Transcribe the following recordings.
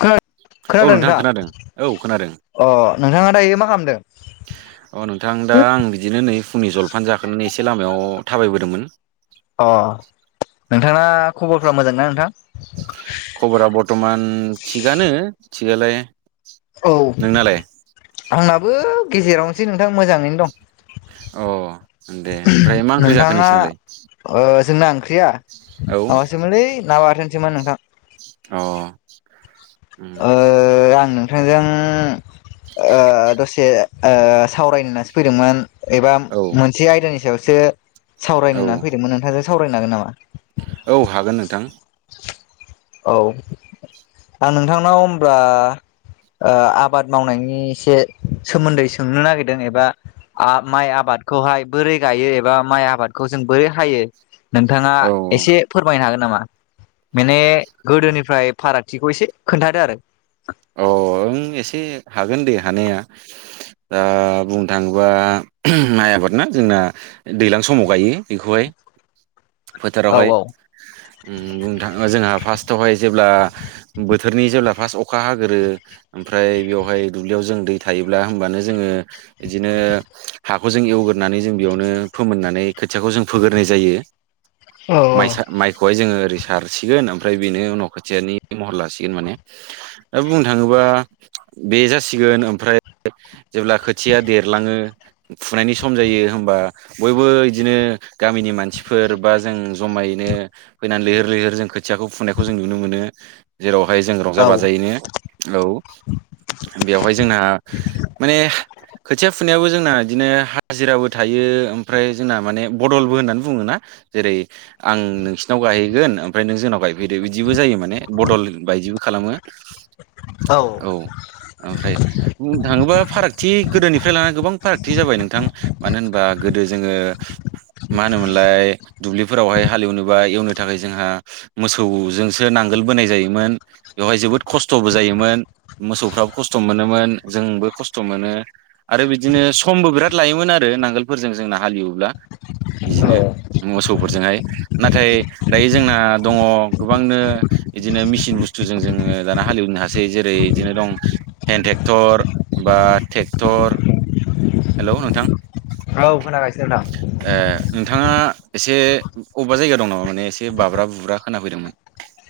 खोनादों औ खोनादों नोंथां औ खोनादों अ' नोंथाङा दायो मा खालामदों? अ' नोंथां दा आं बिदिनो नै फुंनि जलफान जाखोनानै एसे लामायाव थाबायबोदोंमोन। अ' नोंथाङा खबरफ्रा मोजांना नोंथां? खबरा बरथ'मान थिगानो थिगालाय। औ नोंनालाय आंनाबो गेजेरावनोसै नोंथां मोजाङैनो दं। अ' दे ओमफ्राय मा ओंख्रि जाखो नोंथाङा नोंसिनालाय? ओ जोंना ओंख्रिया? औ। मोनलै ना बाथोन सोमोन नोंथां। अह। ओ आं नोंथांजों ओ दसे ओ सावरायनो होननासो फैदोंमोन एबा औ मोनसे आयदानि सायावसो सावरायनो औ होननानै फैदोंमोन नोंथांजों सावरायनो हागोन नामा? औ हागोन नोंथां। औ आं नोंथांनाव होमब्ला ओ आबाद मावनायनि एसे सोमोन्दै सोंनो नागिरदों एबा माइ आबादखौहाय बोरै गायो एबा माइ आबादखौ जों बोरै हायो नोंथाङा औ एसे फोरमायनो हागोन नामा माने गोदोनिफ्राय फारागथिखौ एसे खोन्थादो आरो। अह ओं एसे हागोन दे हानाया। दा बुंनो थाङोबा माइ आबाद ना जोंना दैलां समाव गायो बेखौहाय औ फोथारावहाय। बुंनो थाङा जोंहा फार्स्टआवहाय जेब्ला बोथोरनि जेब्ला फार्स्ट अखा हाग्रोयो ओमफ्राय बेवहाय दुब्लियाव जों दै थायोब्ला होमबानो जोङो बिदिनो हाखौ जों एवगोरनानै जों बेयावनो फोमोननानै खोथियाखौ जों फोगोरनाय जायो औ माइसा माइ खौहाय जोङो ओरै सारसिगोन ओमफ्राय बेनो उनाव खोथियानि महर लासिगोन माने दा बुंनो थाङोबा बे जासिगोन ओमफ्राय जेब्ला खोथिया देरलाङो फुनायनि सम जायो होमबा बयबो इदिनो गामिनि मानसिफोर बा जों जमायैनो फैनानै लैहोर लैहोर जों खोथियाखौ फुनायखौ जों नुनो मोनो जेरावहाय जों रंजा औ बाजायैनो औ बेवहाय जोंहा माने खोथिया फुनायाबो जोंना बिदिनो हाजिराबो थायो ओमफ्राय जोंना माने बदलबो होननानै बुङो ना जेरै आं नोंसिनाव गायहैगोन ओमफ्राय नों जोंनाव गायफैदो बिदिबो जायो माने बदल बायदिबो खालामो औ ओमफ्राय बुंनो थाङोबा फारागथि गोदोनिफ्राय लानानानै गोबां फारागथि जाबाय नोंथां मानो होनबा गोदो जोङो मा होनोमोनलाय दुब्लिफोरावहाय हालेवनोबा एवनो थाखाय जोंहा मोसौजोंसो नांगोल बोनाय जायोमोन बेवहाय जोबोद खस्थ' खस्थ'बो जायोमोन मोसौफ्राबो खस्थ' मोनोमोन जोंबो खस्थ' मोनो आरो बिदिनो समबो बिराद लायोमोन आरो नांगोलफोरजों जोंना हालेब्ला बिदिनो औ मोसौफोरजोंहाय नाथाय दायो जोंना दङ गोबांनो बिदिनो मिसिन बुस्थुजों जोङो दाना हालेवनो हासै जेरै बिदिनो दं हेन्द ट्रेक्टर बा ट्रेक्टर हेलौ नोंथां औ खोनागासिनो नोंथां ओ नोंथाङा एसे अबेबा जायगा दं नामा माने एसे बाब्रा बुब्रा खोनाफैदोंमोन [inaudible]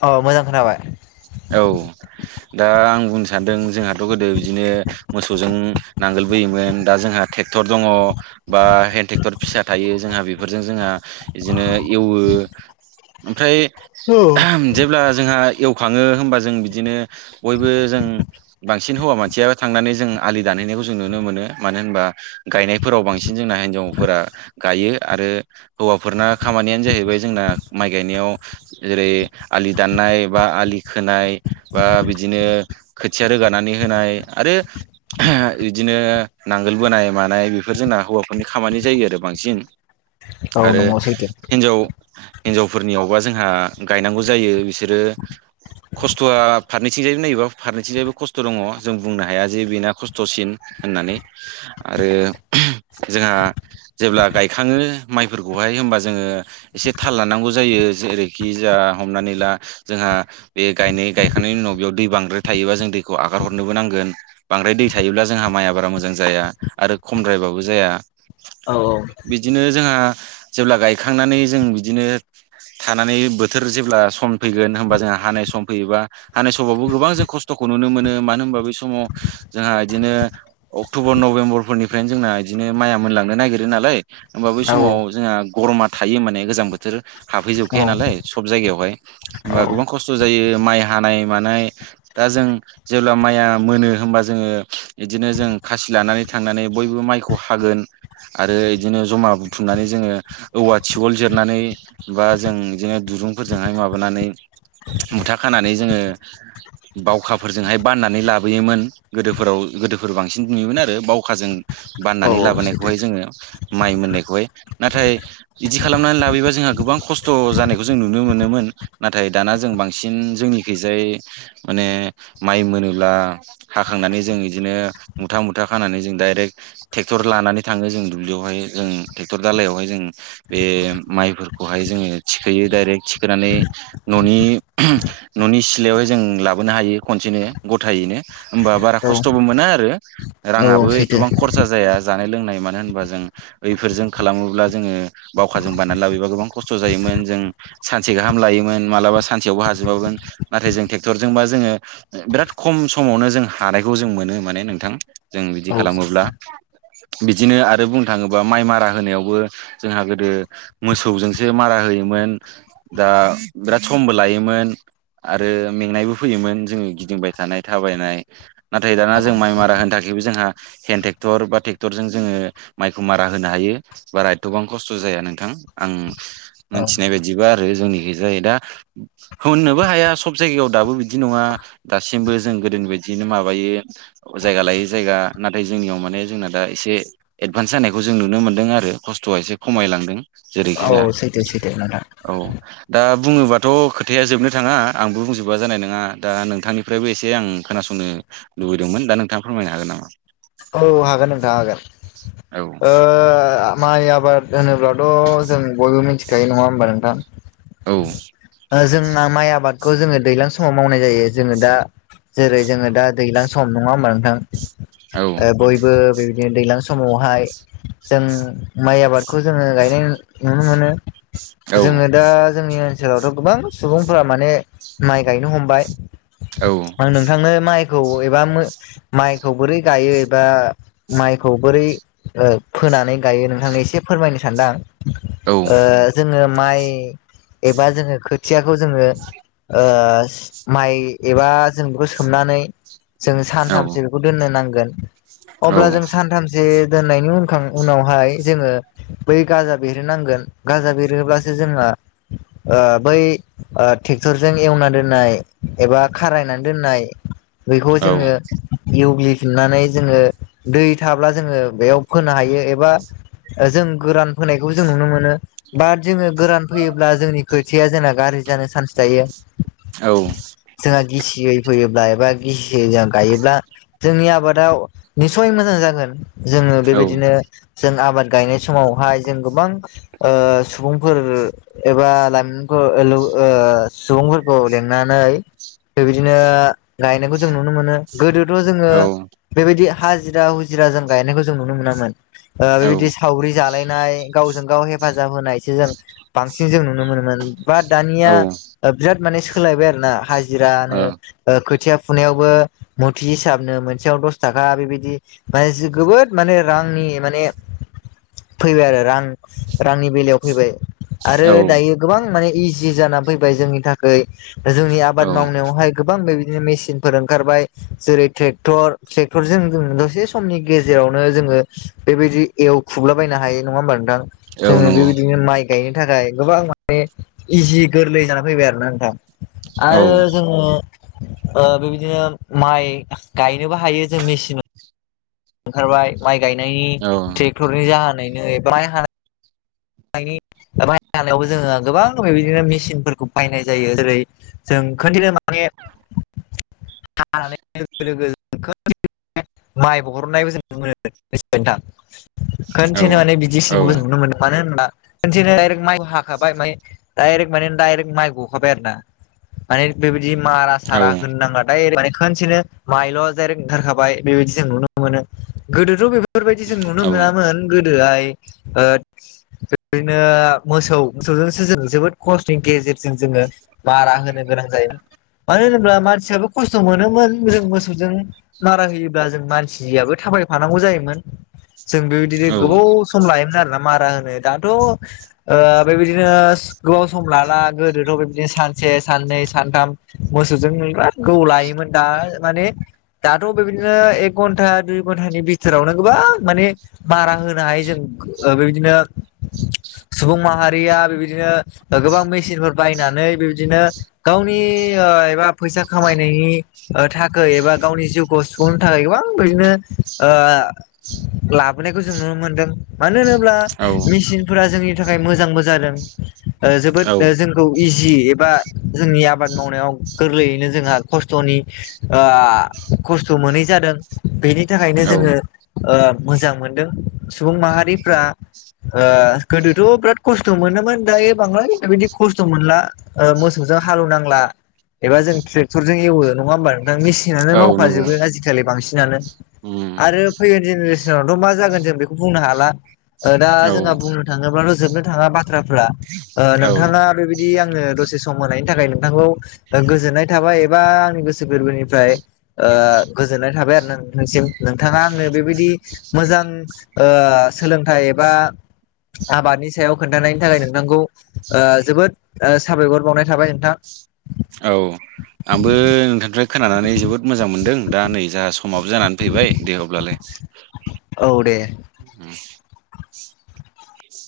अ मोजां खोनाबाय औ दा ट्रेक्टर दङ बा हेेन ट्रेक्टर फिसा थायो जोंहा बेफोरजों जोंहा बिदिनो एवो ओमफ्राय जेब्ला जोंहा एवखाङो होमबा जों बिदिनो बयबो जों बांसिन हौवा मानसियाबो थांनानै जों आलि दानहैनायखौ जों नुनो मोनो मानो होनबा गायनायफोराव बांसिन जोंना हिन्जावफोरा गायो आरो हौवाफोरना खामानियानो जाहैबाय जोंना माइ गायनायाव जेरै आलि दाननाय बा आलि खोनाय बा बिदिनो खोथिया रोगानानै होनाय आरो बिदिनो नांगोल बोनाय मानाय बेफोर जोंना हौवाफोरनि खामानि जायो आरो बांसिन औ आरो नंगौ सैथो हिन्जाव हिनजावफोरनियावबा जोंहा गायनांगौ जायो बिसोरो खस्थ'आ फारनथिंजाय नायोबा फारनैथिंजायबो खस्थ' दङ जों बुंनो हाया जे बेना खस्थ'सिन होननानै आरो जोंहा जेब्ला गायखाङो माइफोरखौहाय होमबा जोङो एसे थाल लानांगौ जायो जेरैखि जोंहा हमनानै ला जोंहा बे गायनाय गायखांनायनि उनाव बेयाव दै बांद्राय थायोबा जों दैखौ आगार हरनोबो नांगोन बांद्राय दै थायोब्ला जोंहा माइआ बारा मोजां जाया आरो खमद्रायबाबो जाया औ औ बिदिनो जोंहा जेब्ला गायखांनानै जों बिदिनो थानानै बोथोर जेब्ला सम फैगोन होनोमबा जोंहा हानाय सम। होयोबा हानाय समावबो गोबां जों खस्थखौ नुनो मोनो मानो होनबा बेै समाव जोंहा इदिनो अक्टबर नभेम्बरफोरनिफ्रायनो जोंना बिदिनो माइया मोनलांनो नागिरो नालाय। होमबा बै समाव जोंहा गरमा थायो माने गोजां बोथोर हाबहैजोबखाया नालाय सब जायगायावहाय होमबा गोबां खस्थ जायो माइ हानाय मानाय दा जों। जेब्ला माइआ मोनो होमबा जोङो बिदिनो जों खासि लानानै थांनानै बयबो माइखौ हागोन आरो बिदिनो जमा बुथुमनानै जोङो औवा थिगल जिरनानै। बा जों बिदिनो दुरुंफोरजोंहाय माबानानै मुथा खानानै जोङो। बावखाफोरजोंहाय बाननानै लाबोयोमोन। गोदोफोराव गोदोफोर बांसिन नुयोमोन आरो बावखाजों औ बाननानै औ सैथो लाबोनायखौहाय जोङो। माइ मोननायखौहाय नाथाय बिदि खालामनानै लाबोयोबा जोंहा गोबां खस्थ जानायखौ जों नुनो मोनोमोन नाथाय दाना जों बां सिन जोंनिखैजाय माने माइ मोनोब्ला हाखांनानै जों बिदिनो मुथा मुथा खानानै जों डाइरेक्ट ट्रेक्टर लानानै थाङो जों दुब्लियावहाय जों ट्रेक्टर दालइायावहाय जों बे माइफोरखौहाय जोङो थिखोयो डायरेक्ट थिखोनानै न'नि न'नि सिलायावहाय जों लाबोनो हायो खनसेनो गथायैनो। होमबा बारा औ खस्थबो मोना आरो औ राङाबो सैथो एथबां खरसा जाया। जानाय लोंनाय मानो होनबा जों बैफोरजों खालामोब्ला जोङो बावखाजों बाननानै लाबोयोबा गोबां खस्थ जायोमोन जों सानसे गाहाम लायोमोन मालाबा सानसेयावबो हाजोबामोन नाथाय जों ट्रेक्टरजोंबा जोङो बिराद खम समावनो जों हानायखौ जों मोनो माने नोंथां जों बिदि औ खालामोब्ला। सैथो बिदिनो आरो बुंनो थाङोबा माइ मारा होनायावबो जोंहा गोदो मोसौजोंसो मारा होयोमोन दा बिराद समबो लायो मोन आरो मेंनायबो फैयोमोन जोङो गिदिंबाय थानाय थाबायनाय नाथाय दाना औ जों माइ मारा सैथो होनो थाखा यबो जोंहा हेन्द ट्रेक्टर बा ट्रेक्टरजों जोङो माइखौ मारा होनो हायो। बारा एथबां खस्थ जाया नोंथां आं औ मोनथिनाय बायदिबा आरो जोंनिखै जायो दा होननोबो हाया सब जायगायाव दाबो बिदि नङा दासिमबो जों गोदोनि बायदियैनो माबायो। जायगा लायै जायगा नाथाय जोंनियाव माने जोंना दा एसे एडभान्स जानायखौ जों नुनो मोन्दों आरो खस्थआ एसे खमायलांदों। जेरैखि औ जाया सैथो सैथो नोंथां औ दा बुङोबाथ खोथ थाया जोबनो थाङा आंबो बुंजोबबा जानाय नङा दा नोंथांनिफ्रायबो एसे आं खोनासंनो लुबैदोंमोन दा नोंथाङा फोरमायनो हागोन नामा? औ हागोन नोंथां हागोन ओ माइ आबाद होनोब्ला थ जों बयबो मिथिखायो नङा होमबा औ नोंथां जोंना माइ आबाद खौ जोङो दैज्लां समाव मावनाय जायो जोङो दा जेरै जोङो दा दैज्लां सम नङा होमबा नोंथां। औ ओ बयबो बेबायदिनो दैज्लां समावहाय जों माइ आबादखौ जोङो गायनाय नुनो मोनो। औ जोङो दा जोंनि ओनसोलावथ गोबां सुबुंफोरा माने माइ गायनो हमबाय। औ आं नोंथांनो माइखौ एबा माइखौ बोरै गायो एबा माइखौ बोरै फोनानै गायो नोंथांनि एसे फोरमायनो सान्दों आं औ ओ जोङो माइ एबा जोङो खोथियाखौ जोङो ओ माइ एबा जों बेखौ सोमनानै जों औ सानथामसो बेखौ दोननो नांगोन औ अब्ला जों सानथाम सो दोननायनि उनखां उनावहाय जोङो बै गाजा बेरहोनांगोन गाजा बेरहोब्लासो जोंना बै ट्रेक्टरजों एवना दोननाय एबा खारायनानै दोननाय बेखौ जोङो एवग्लि [unintelligible] जोङो दै थाब्ला जोङो बेयाव फोनो हायो एबा ओ जों गोरान फोनायखौबो जों नुनो मोनो। बाट जोङो गोरान फोयोब्ला जोंनि खोथिया जोंना गाज्रि जानो चान्स थायो। औ जोंहा गिसियै फैयोब्ला एबा गिसियै जों गायोब्ला जोंनि आबादाव निस्सय मोजां जागोन जोङो बेबायदिनो जों आबाद गायनाय समावहाय जों गोबां ओ सुबुंफोर एबा लाइमोन ओ सुबुंफोरखौ लिंनानै बिबायदिनो गायनायखौ जों नुनो मोनो गोदोथ' जोङो बेबायदि हाजिरा हुजिराजों गायनायखौ जों नुनो मोनामोन ओ बेबायदि सावरि जालायनाय गावजों गाव हेफाजाब होनायसो जों बांसिन जों नुनो मोनोमोन। बाट दानिया ओ बिराद माने सोलायबाय आरो ना हाजिरानो ओ खोथिया फुनायावबो मुथिस हिसाबनो मोनसेयाव दस थाखा बेबायदि माने गोबोद माने रांनि माने फैबाय आरो रां रांनि बेलायाव फैबाय। आरो औ औ दायो गोबां माने इजि जानानै फैबाय जोंनि थाखाय जोंनि आबाद औ मावनायावहाय गोबां बेबायदिनो मेसिनफोर ओंखारबाय जेरै ट्रेक्टर ट्रेक्टरजों जों दसे समनि गेजेरावनो जोङो बेबायदि एवखुबला बायनो हायो नङा होमबा नोंथां? औ जोङो नंगौ बेबायदिनो माइ गायनो थाखाय गोबां माने इजि गोरलै जानानै फैबाय आरोना नोंथां। औ आरो जोङो ओ बेबायदिनो माइ गायनोबो हायो जों मेसिन ओंखारबाय माइ गायनायनि औ ट्रेक्टरनि जाहोनैनो [unintelligible] [inaudible] जोङो गोबां बेबायदिनो मेसिनफोरखौ बायनाय जायो जेरै जों खोनथिनाय‌ माने हानाय [inaudible] माइ बरननायबो जों [inaudible] औ खोनसेनो माने [unintelligible] नुनो मोनो मानो होनबा खनसेनो दाइरेक्ट माइबो हाखाबाय माने दाइरेक्ट माने दाइरेक्ट माइ गखाबाय आरो ना माने बेबायदि मारा सारा होनो नाङा। दायरेक माने खनसेनो माइल' दाइरेक ओंखारखाबाय बेबायदि जों नुनो मोनो गोदोथ' बेफोर बेफोरबायदि जों नुनो मोनामोन गोदोहाय ओ बिदिनो मोसौ मोसौजोंसो जों जोबोद खस्थ'नि गेजेर जों जोङो मारा होनो गोनां जायो मानो होनोब्ला मानसियाबो खस्थ' मोनोमोन जों मोसौजों मारा होयोब्ला जों मानसियाबो थाबायफानांगौ जायोमोन। जों बेबायदिनो गोबाव सम लायोमोन आरोना मारा होनो दाथ' ओ बेबायदिनो गोबाव सम लाला गोदोथ' बेबादिनो सानसे साननै सानथाम मोसौजों बिराद गोबाव लायोमोन दा माने दाथ' बेबायदिनो एक घन्टा दुइ घन्टानि बिथोरावनो गोबां माने मारा होनो हायो जों ओ बेबायदिनो सुबुं माहारिया बेबायदिनो गोबां मेसिनफोर बायनानै बेबायदिनो गावनि ओ एबा फैसा खामायनायनि ओ थाखै एबा गावनि जिउखौ सुफुंनो थाखाय गोबां बिदिनो ओ लाबोनायखौ जों नुनो मोनदों मानो होनोब्ला मेसिनफोरा जोंनि थाखाय मोजांबो जादों ओ जोबोद ओ औ जों खौ इजि एबा जोंनि आबाद मावनायाव गोरलैयैनो जोंहा खस्थ'नि आ खस्थ' मोनै जादों बेनि थाखायनो औ जोङो ओ मोजां मोनदों सुबुं माहारिफ्रा ओ गोदोथ' बिराद खस्थ' मोनोमोन दायो बांद्राय बेबायदि खस्थ' मोनला। ओ मोसौजों हालौ नांला एबा जों ट्रेक्टर जों एवो नङा होमबा नोंथां मेसिन सिनानो औ नंगौ मावखाजोबो आजिखालि बांसिनानो उम आरो फैगोन जेनेरेसनावथ' मा जागोन जों बेखौ बुंनो हाला ओ दा बुंनोथांङोब्लाथ' जोबनो थाङा बाथ्राफ्रा ओ औ औ नोंथाङा बिदि आङो दसे सम मोनायनि थाखाय नोंथांखौ ओ गोजोननाय थाबाय एबा आंनि गोसो गोरबोनिफ्राय ओ गोजोननाय थाबाय आरो नोंथांसिम नोंथाङा आंनो बेबायदि मोजां ओ सोलोंथाइ एबा आबादनि सायाव खोनथानायनि थाखाय नोंथांखौ ओ जोबोद ओ साबायखर बावनाय थाबाय नोंथां। औ आंबो नोंथांनिफ्राय खोनानानै जोबोद मोजां मोनदों दा नै जोहा समाबो जानानै फैबाय दे अब्लालाय। औ दे। उ